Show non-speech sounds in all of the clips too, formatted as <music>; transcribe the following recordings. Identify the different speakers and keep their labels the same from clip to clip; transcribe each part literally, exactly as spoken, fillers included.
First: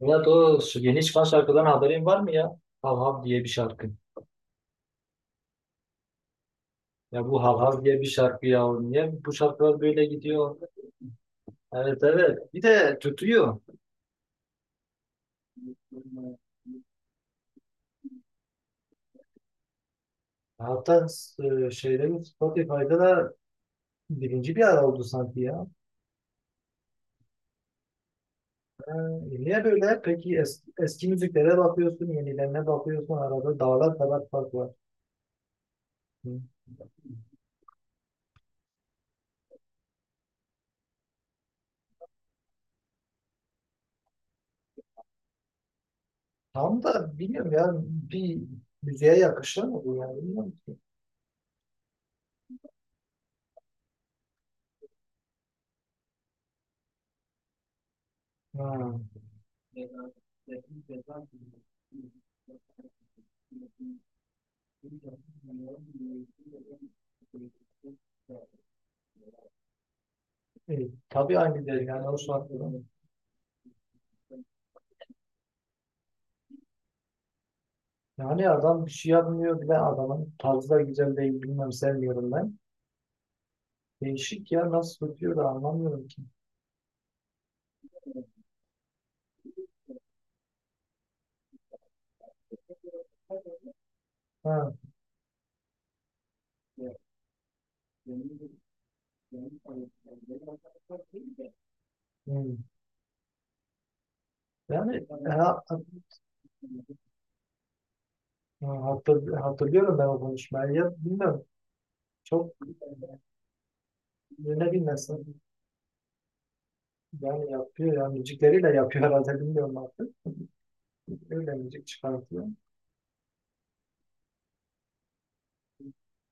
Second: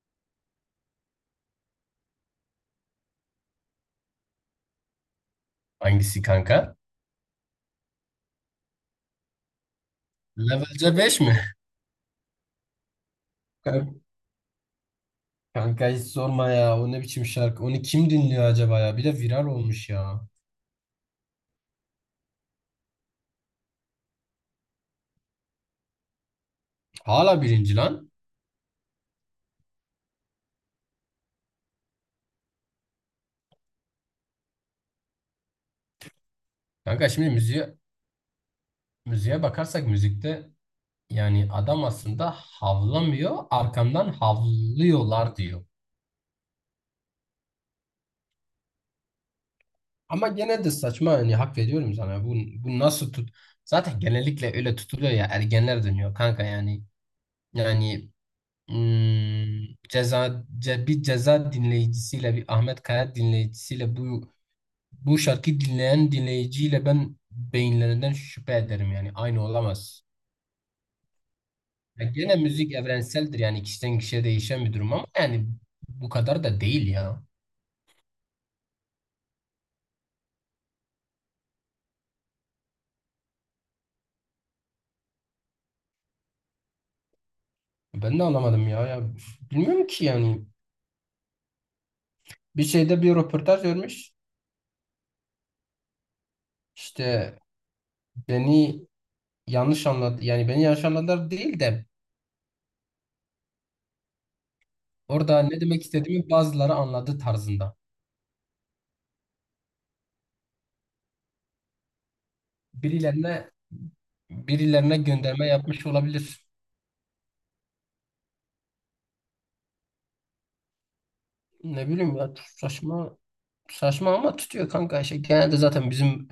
Speaker 1: Ya o yeni çıkan şarkıdan haberin var mı ya? Hav Hav diye bir şarkı.
Speaker 2: Hangisi kanka?
Speaker 1: Ya bu Hav Hav diye bir şarkı ya. Niye bu şarkılar böyle gidiyor?
Speaker 2: Levelce beş mi?
Speaker 1: Evet, evet. Bir de tutuyor.
Speaker 2: Kanka, kanka hiç sorma ya. O ne biçim şarkı? Onu kim dinliyor acaba ya? Bir de viral olmuş ya.
Speaker 1: Hatta e, şeyde mi, Spotify'da da birinci bir ara oldu sanki ya.
Speaker 2: Hala birinci lan.
Speaker 1: Ha, e, niye böyle? Peki es- eski müziklere bakıyorsun, yenilerine bakıyorsun. Arada dağlar kadar fark var. Hı.
Speaker 2: Kanka şimdi müziğe, müziğe bakarsak müzikte yani adam aslında havlamıyor, arkamdan havlıyorlar diyor.
Speaker 1: Tam da bilmiyorum ya. Bir müziğe yakışır mı bu yani?
Speaker 2: Ama
Speaker 1: Bilmiyorum
Speaker 2: gene de
Speaker 1: ki.
Speaker 2: saçma yani hak veriyorum sana. Bu, bu nasıl tut? Zaten genellikle öyle tutuluyor ya ergenler dönüyor kanka yani. Yani
Speaker 1: Ha.
Speaker 2: Hmm,
Speaker 1: Ceza,
Speaker 2: ceza
Speaker 1: resmi.
Speaker 2: ce- bir ceza dinleyicisiyle bir Ahmet Kaya dinleyicisiyle bu bu şarkı dinleyen dinleyiciyle ben beyinlerinden şüphe ederim yani aynı olamaz.
Speaker 1: E, tabii aynı değil
Speaker 2: Ya
Speaker 1: yani o
Speaker 2: gene müzik
Speaker 1: şartlarda.
Speaker 2: evrenseldir yani kişiden kişiye değişen bir durum ama yani bu kadar da değil ya.
Speaker 1: Yani adam bir şey yapmıyor bile, adamın tarzı da güzel değil, bilmem, sevmiyorum ben. Değişik ya, nasıl tutuyor da anlamıyorum ki.
Speaker 2: Ben de anlamadım ya ya bilmiyorum ki yani bir şeyde bir röportaj vermiş
Speaker 1: Ha.
Speaker 2: işte beni yanlış anladı yani beni yanlış anladılar değil de
Speaker 1: hmm. Yani
Speaker 2: orada ne
Speaker 1: ha,
Speaker 2: demek istediğimi bazıları anladı tarzında
Speaker 1: ha- hatır- hatırlıyorum ben o konuşmayı. Ya bilmiyorum. Çok
Speaker 2: birilerine
Speaker 1: ne
Speaker 2: birilerine
Speaker 1: bilmesin.
Speaker 2: gönderme yapmış olabilir.
Speaker 1: Yani yapıyor ya. Müzikleriyle yapıyor herhalde, bilmiyorum artık. Öyle müzik
Speaker 2: Ne bileyim ya
Speaker 1: çıkartıyor.
Speaker 2: saçma saçma ama tutuyor kanka. Şey, genelde zaten bizim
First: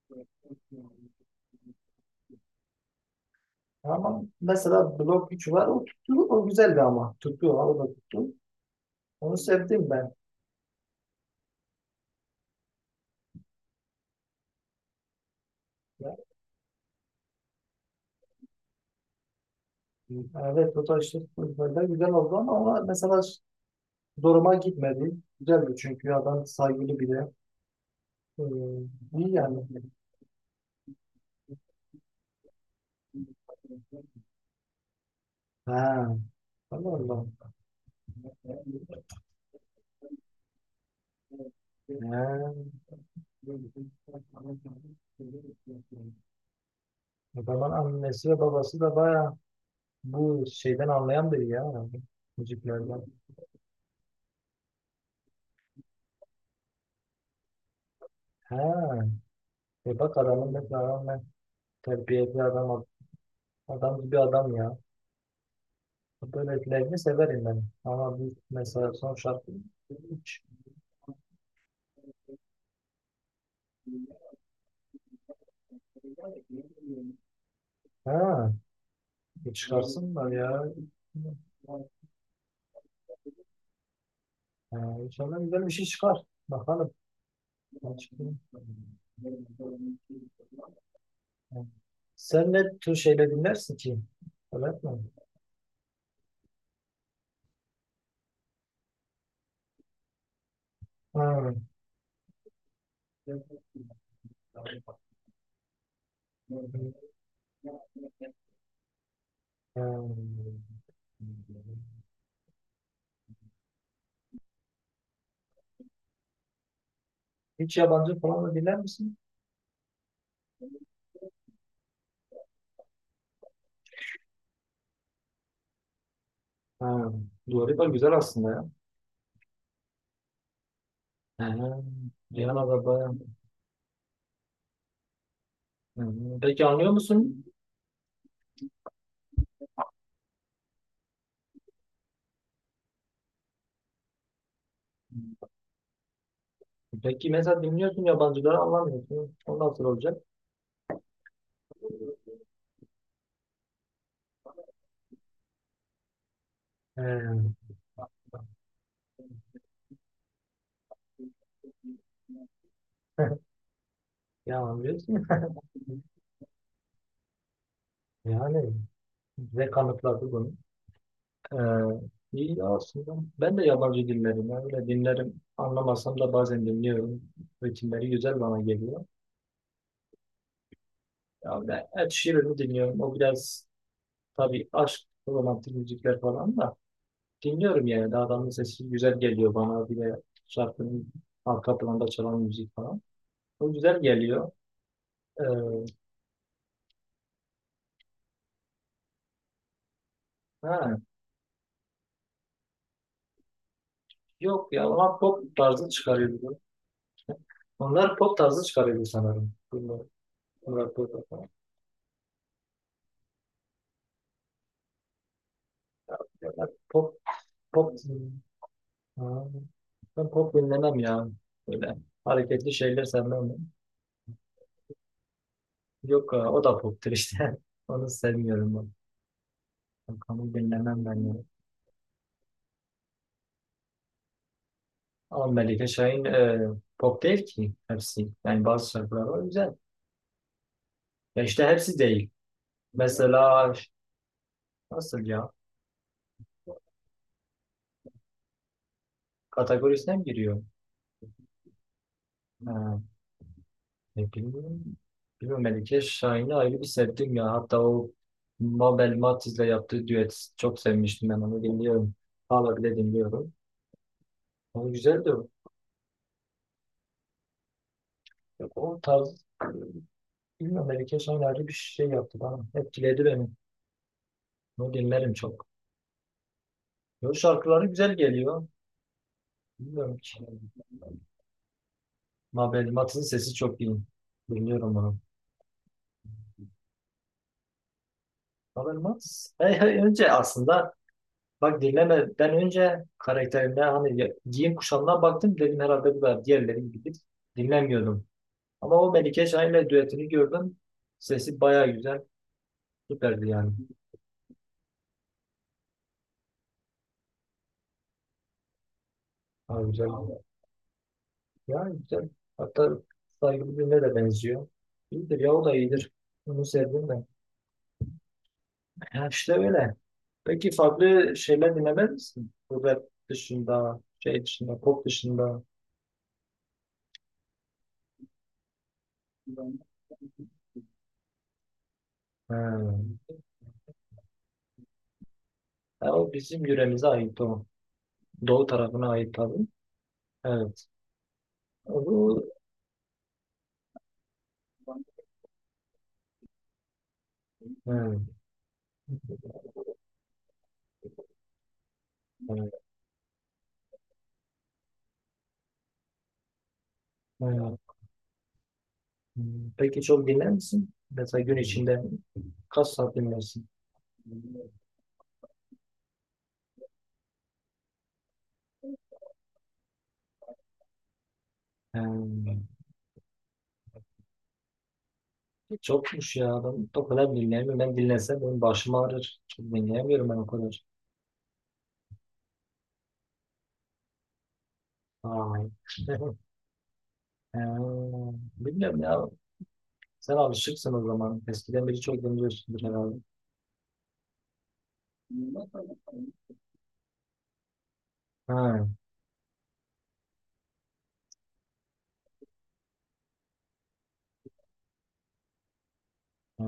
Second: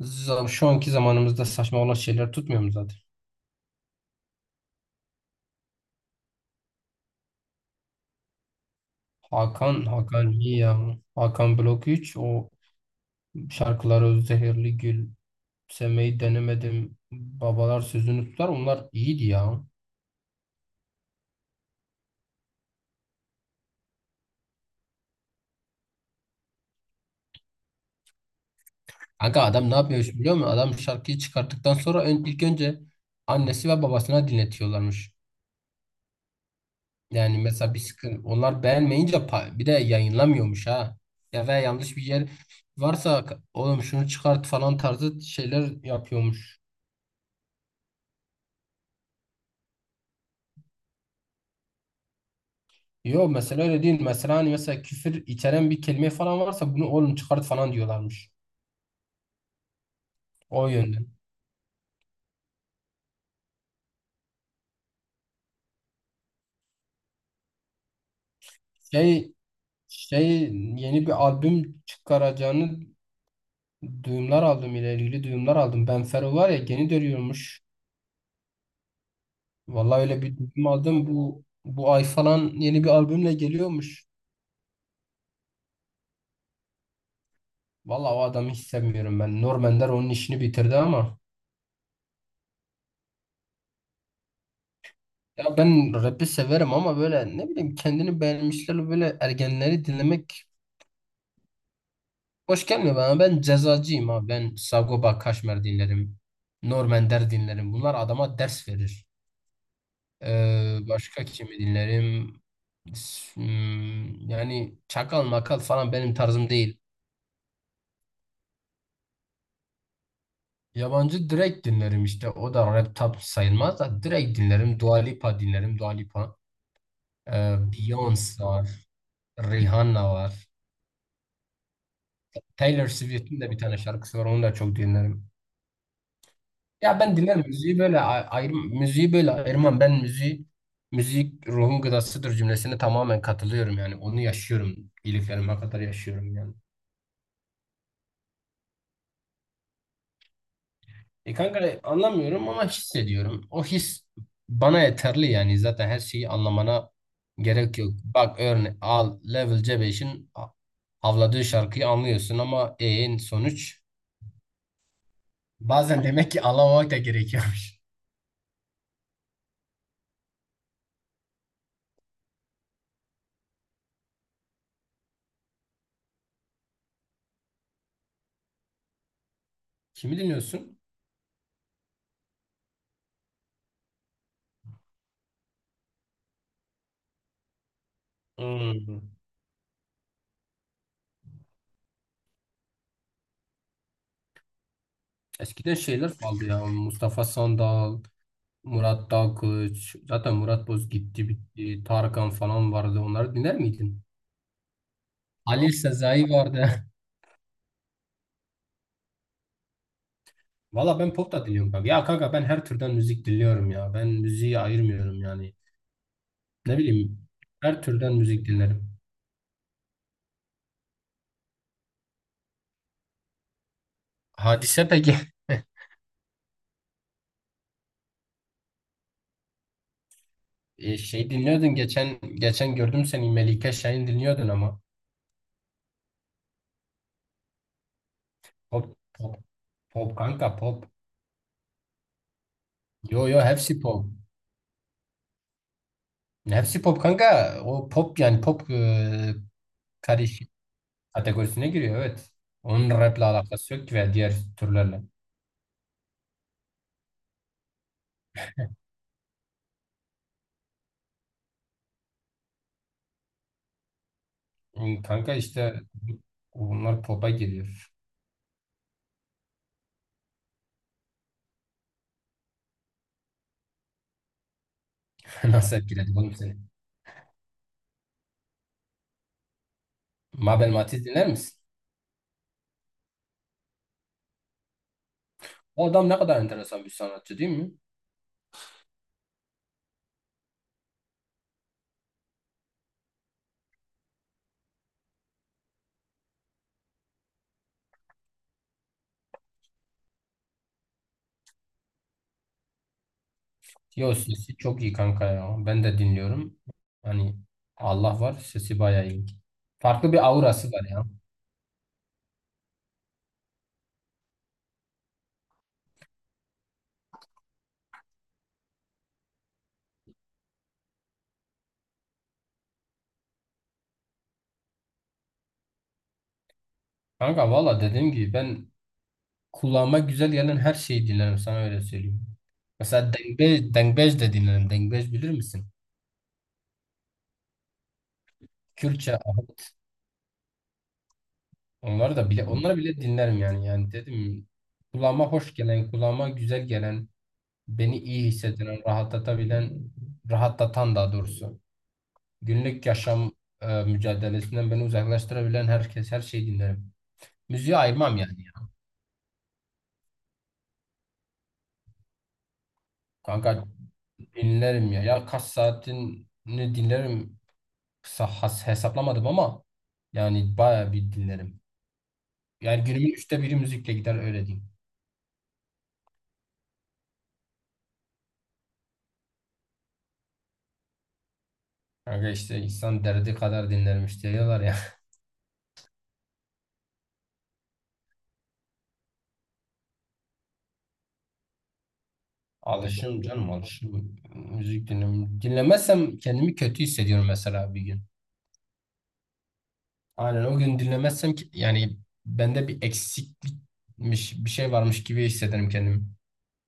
Speaker 2: zam- şu anki zamanımızda saçma olan şeyler tutmuyor mu zaten?
Speaker 1: Ama mesela blok üç var. O tuttu. O güzeldi ama. Tuttu. O da tuttu. Onu
Speaker 2: Hakan,
Speaker 1: sevdim ben.
Speaker 2: Hakan iyi ya. Hakan Blok üç o şarkıları Zehirli Gül,
Speaker 1: Ya,
Speaker 2: Sevmeyi Denemedim, Babalar Sözünü Tutar onlar iyiydi ya.
Speaker 1: evet o da işte böyle güzel oldu ama ona mesela zoruma gitmedi. Güzeldi çünkü adam saygılı biri. Ee, iyi
Speaker 2: Kanka
Speaker 1: yani.
Speaker 2: adam ne yapıyormuş biliyor musun? Adam şarkıyı çıkarttıktan sonra ön- ilk önce annesi ve babasına dinletiyorlarmış.
Speaker 1: Ha, Allah Allah.
Speaker 2: Yani mesela bir sıkıntı onlar beğenmeyince pa- bir de yayınlamıyormuş ha. Ya ve yanlış bir yer
Speaker 1: Ha.
Speaker 2: varsa k- oğlum şunu çıkart falan tarzı şeyler yapıyormuş.
Speaker 1: O zaman annesi ve babası da baya bu şeyden anlayan biri ya herhalde. Müziklerden.
Speaker 2: Yo mesela öyle değil. Mesela hani mesela küfür içeren bir kelime falan varsa bunu oğlum çıkart falan diyorlarmış.
Speaker 1: He. E bak adamın
Speaker 2: O
Speaker 1: mesela
Speaker 2: yönden.
Speaker 1: rağmen terbiyeli adam, ad- adam gibi adam ya. Böylelerini severim ben. Ama bu mesela son
Speaker 2: Şey
Speaker 1: şarkı hiç.
Speaker 2: şey yeni bir albüm çıkaracağını duyumlar aldım ile ilgili duyumlar aldım. Ben Fero var ya yeni dönüyormuş.
Speaker 1: He. E,
Speaker 2: Vallahi öyle
Speaker 1: çıkarsınlar
Speaker 2: bir
Speaker 1: ya.
Speaker 2: duyum aldım. Bu bu ay falan yeni bir albümle geliyormuş.
Speaker 1: He. İnşallah güzel bir şey çıkar. Bakalım. Ben
Speaker 2: Vallahi o
Speaker 1: çıkayım.
Speaker 2: adamı hiç sevmiyorum ben. Norman onun işini bitirdi ama.
Speaker 1: Hı. Sen ne tür şeyler dinlersin ki? Öyle mi?
Speaker 2: Ya ben rap'i severim ama böyle ne bileyim kendini beğenmişler böyle ergenleri dinlemek
Speaker 1: Ha.
Speaker 2: hoş gelmiyor bana. Ben cezacıyım abi. Ben Sagopa Kajmer dinlerim. Norman Der dinlerim. Bunlar adama ders verir.
Speaker 1: Ha.
Speaker 2: Ee, başka kimi dinlerim? S- hmm, Yani çakal makal falan benim tarzım değil.
Speaker 1: Hiç yabancı falan da dinler misin?
Speaker 2: Yabancı direkt dinlerim işte. O da rap tap sayılmaz da direkt dinlerim. Dua Lipa dinlerim. Dua Lipa.
Speaker 1: Ha.
Speaker 2: Ee,
Speaker 1: Dua güzel
Speaker 2: Beyoncé
Speaker 1: aslında ya.
Speaker 2: var. Rihanna var.
Speaker 1: Ha. Cihan Araba.
Speaker 2: Taylor Swift'in de bir tane şarkısı var. Onu da çok dinlerim.
Speaker 1: Hı. Peki anlıyor
Speaker 2: Ya ben
Speaker 1: musun?
Speaker 2: dinlerim. Müziği böyle ay- ayrım, müziği böyle ayırmam. Ben müziği müzik ruhun gıdasıdır cümlesine tamamen katılıyorum yani. Onu yaşıyorum. İyiliklerime kadar yaşıyorum yani.
Speaker 1: Peki mesela dinliyorsun, yabancıları anlamıyorsun. O nasıl olacak?
Speaker 2: E kanka anlamıyorum ama hissediyorum. O his bana yeterli yani. Zaten her şeyi anlamana
Speaker 1: He.
Speaker 2: gerek yok. Bak örne al Level C beşin a- avladığı şarkıyı anlıyorsun ama en
Speaker 1: <laughs>
Speaker 2: sonuç.
Speaker 1: Ya anlıyorsun.
Speaker 2: Bazen demek ki anlamamak da gerekiyormuş.
Speaker 1: Yani ve kanıtladı bunu. Ee, iyi ya aslında. Ben de yabancı dinlerim. Yani öyle dinlerim. Anlamasam da bazen dinliyorum. Ritimleri güzel bana geliyor.
Speaker 2: <laughs> Kimi dinliyorsun?
Speaker 1: Ya ben Ed Sheeran'ı dinliyorum. O biraz, tabii aşk, romantik müzikler falan da dinliyorum yani. Daha adamın sesi
Speaker 2: Hmm.
Speaker 1: güzel geliyor bana. Bir de şarkının arka planda çalan müzik falan. O güzel geliyor. Ee,
Speaker 2: Eskiden şeyler kaldı ya. Mustafa Sandal, Murat Dalkılıç. Zaten Murat Boz
Speaker 1: ha,
Speaker 2: gitti bitti. Tarkan falan vardı. Onları dinler miydin?
Speaker 1: yok ya, onlar pop
Speaker 2: Halil
Speaker 1: tarzı
Speaker 2: Sezai
Speaker 1: çıkarıyordu.
Speaker 2: vardı.
Speaker 1: Onlar pop tarzı çıkarıyordu sanırım. Bunlar,
Speaker 2: <laughs>
Speaker 1: bunlar
Speaker 2: Valla ben
Speaker 1: pop,
Speaker 2: pop da dinliyorum kanka. Ya kanka ben her türden müzik dinliyorum ya. Ben müziği ayırmıyorum yani. Ne
Speaker 1: pop,
Speaker 2: bileyim her
Speaker 1: pop.
Speaker 2: türden müzik dinlerim.
Speaker 1: Ha, ben pop dinlemem ya. Böyle hareketli şeyler sevmem ben.
Speaker 2: Hadise peki. <laughs>
Speaker 1: Yok ha, o da poptur işte. <laughs> Onu sevmiyorum ben. Bakalım,
Speaker 2: E,
Speaker 1: dinlemem ben
Speaker 2: şey
Speaker 1: ya.
Speaker 2: dinliyordun geçen geçen gördüm seni Melike Şahin dinliyordun ama.
Speaker 1: Ama Melike Şahin e, pop değil ki hepsi. Yani
Speaker 2: Pop,
Speaker 1: bazı şarkılar
Speaker 2: pop,
Speaker 1: var güzel.
Speaker 2: pop kanka pop.
Speaker 1: Ya işte hepsi değil.
Speaker 2: Yo, yo,
Speaker 1: Mesela
Speaker 2: hepsi pop.
Speaker 1: nasıl ya?
Speaker 2: Hepsi pop kanka. O pop yani pop, e,
Speaker 1: Kategorisine mi
Speaker 2: karışık
Speaker 1: giriyor?
Speaker 2: kategorisine giriyor evet. Onun
Speaker 1: Ha,
Speaker 2: rap'le alakası yok ki veya
Speaker 1: ne
Speaker 2: diğer
Speaker 1: bilmiyorum.
Speaker 2: türlerle.
Speaker 1: Bilmiyorum, Melike Şahin'i ayrı bir sevdim ya. Hatta o Mabel Matiz'le yaptığı düet, çok sevmiştim ben, onu dinliyorum. Hala bile dinliyorum. Onu
Speaker 2: Hmm,
Speaker 1: güzeldi.
Speaker 2: Kanka işte bunlar pop'a giriyor.
Speaker 1: Yok, o tarz, bilmiyorum, belki son ayrı bir şey yaptı bana. Etkiledi beni. Onu dinlerim
Speaker 2: <laughs>
Speaker 1: çok.
Speaker 2: Nasıl etkiledi oğlum seni?
Speaker 1: Yo, şarkıları güzel geliyor. Bilmiyorum ki.
Speaker 2: Mabel Matiz dinler misin?
Speaker 1: Mabel Matiz'in sesi çok iyi. Dinliyorum onu.
Speaker 2: O adam ne kadar enteresan bir sanatçı değil mi?
Speaker 1: Mabel Matiz. Hey, hey, önce aslında bak, dinlemeden önce karakterine, hani ya- giyim kuşamına baktım, dedim herhalde bu da diğerleri gibi, dinlemiyordum. Ama o Melike Şahin'le düetini gördüm. Sesi baya güzel. Süperdi yani.
Speaker 2: Yo sesi çok iyi kanka ya. Ben de dinliyorum. Hani Allah var sesi bayağı iyi.
Speaker 1: Ha, güzel.
Speaker 2: Farklı bir aurası var ya.
Speaker 1: Yani güzel. Hatta saygılı birine de benziyor. İyidir ya, o da iyidir. Bunu sevdim ben. Ya işte öyle. Peki farklı şeyler dinlemez misin? Bu rap dışında, şey dışında, pop dışında.
Speaker 2: Kanka valla dediğim gibi ben kulağıma güzel gelen her şeyi dinlerim sana öyle söyleyeyim.
Speaker 1: Ha.
Speaker 2: Mesela dengbe, dengbej de dinlerim. Dengbej bilir misin?
Speaker 1: Ya o bizim yöremize ait o. Doğu tarafına
Speaker 2: Kürtçe,
Speaker 1: ait tabii.
Speaker 2: ahut.
Speaker 1: Evet.
Speaker 2: Onları da
Speaker 1: Bu,
Speaker 2: bile onları bile dinlerim yani. Yani dedim kulağıma hoş gelen, kulağıma güzel gelen, beni
Speaker 1: evet.
Speaker 2: iyi hissettiren, rahatlatabilen, rahatlatan daha doğrusu.
Speaker 1: Evet,
Speaker 2: Günlük yaşam e, mücadelesinden beni uzaklaştırabilen herkes her şeyi dinlerim. Müziği
Speaker 1: evet.
Speaker 2: ayırmam yani ya.
Speaker 1: Hmm. Peki çok dinler misin? Mesela gün içinde kaç saat
Speaker 2: Kanka
Speaker 1: dinlersin?
Speaker 2: dinlerim ya. Ya kaç saatini dinlerim. Kısa has hesaplamadım ama yani bayağı bir dinlerim.
Speaker 1: Ha.
Speaker 2: Yani günümün üçte biri müzikle gider öyle diyeyim.
Speaker 1: Çokmuş ya. Ben o kadar dinleyemiyorum. Ben dinlesem benim başım ağrır. Çok dinleyemiyorum ben o kadar.
Speaker 2: Kanka işte insan derdi kadar dinlermiş diyorlar ya.
Speaker 1: Ay. <laughs> Ha, bilmiyorum ya. Sen alışıksın o zaman. Eskiden beri çok
Speaker 2: <laughs>
Speaker 1: dinliyorsundur herhalde.
Speaker 2: Alışım canım alışım. Müzik dinlemem. Dinlemezsem kendimi kötü hissediyorum mesela bir gün.
Speaker 1: Ha,
Speaker 2: Aynen o gün dinlemezsem ki- yani bende bir eksiklikmiş bir şey varmış gibi hissederim kendimi.
Speaker 1: ha.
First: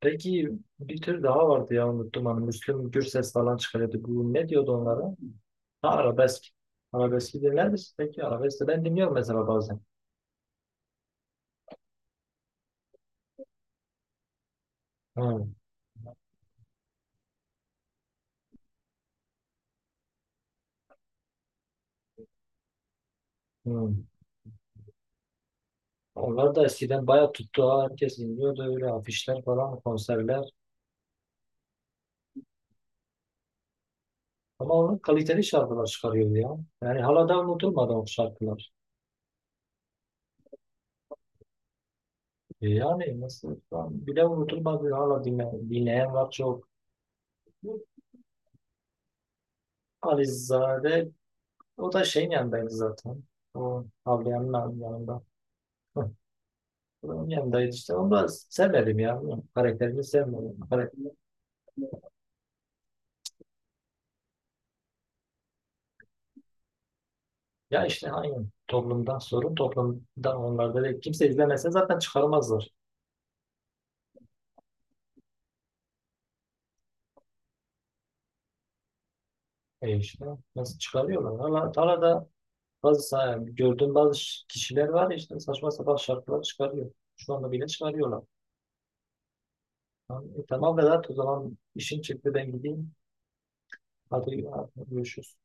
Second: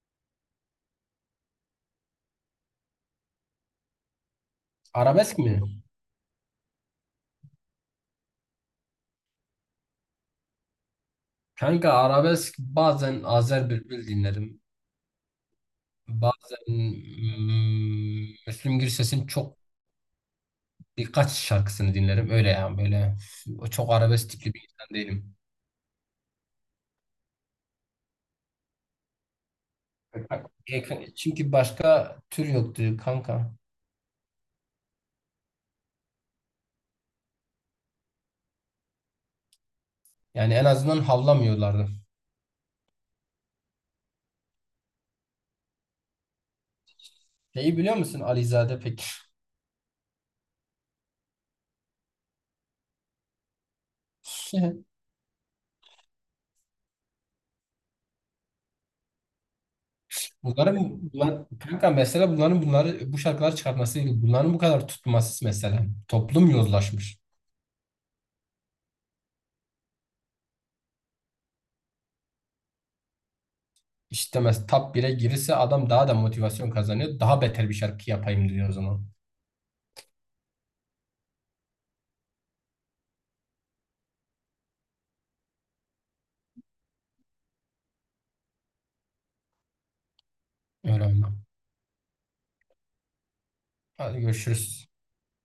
Speaker 1: Peki bir tür daha vardı ya, unuttum, hani Müslüm Gürses falan çıkarıyordu. Bu ne diyordu onlara?
Speaker 2: Arabesk mi?
Speaker 1: Ha, arabesk. Arabeski dinler misin peki? Arabesk de ben dinliyorum mesela bazen.
Speaker 2: Kanka arabesk bazen Azer Bülbül dinlerim.
Speaker 1: Ha,
Speaker 2: Bazen mm, Müslüm Gürses'in çok birkaç şarkısını dinlerim. Öyle yani böyle f- çok
Speaker 1: hı.
Speaker 2: arabesk bir insan değilim.
Speaker 1: Onlar da eskiden bayağı tuttu ha. Herkes dinliyordu, öyle afişler falan, konserler.
Speaker 2: E, Çünkü başka tür yoktu kanka.
Speaker 1: Ama onun kaliteli şarkılar çıkarıyor ya. Yani hala da unutulmadı o şarkılar.
Speaker 2: Yani en azından havlamıyorlardı.
Speaker 1: E yani nasıl, ben bile unutulmadı. Hala dinle, dinleyen var çok.
Speaker 2: Şeyi biliyor musun Alizade peki?
Speaker 1: Alizade, o da şeyin yanındaydı zaten. O Havliyan'ın
Speaker 2: <laughs>
Speaker 1: yanında. Hı. Onun yanındaydı işte. Onu da sevmedim ya. Karakterini sevmedim.
Speaker 2: Bunların
Speaker 1: Karakter-
Speaker 2: bunlar, kanka mesela bunların bunları bu şarkıları çıkartması. Bunların bu kadar tutması mesela. Toplum yozlaşmış.
Speaker 1: Ya işte aynı, toplumdan sorun, toplumdan, onlar da değil. Kimse izlemese zaten çıkarmazlar.
Speaker 2: İşte mesela top bire girirse adam daha da motivasyon kazanıyor. Daha beter bir şarkı yapayım diyor o zaman.
Speaker 1: E işte nasıl çıkarıyorlar? Hala, hala da Bazı sa- gördüğüm bazı ş- kişiler var ya, işte saçma sapan şarkılar çıkarıyor. Şu anda bile çıkarıyorlar. Tamam, e, tamam
Speaker 2: Öyle
Speaker 1: Vedat, o
Speaker 2: oldu.
Speaker 1: zaman işim çıktı, ben gideyim.
Speaker 2: Hadi
Speaker 1: Hadi, hadi
Speaker 2: görüşürüz.
Speaker 1: görüşürüz.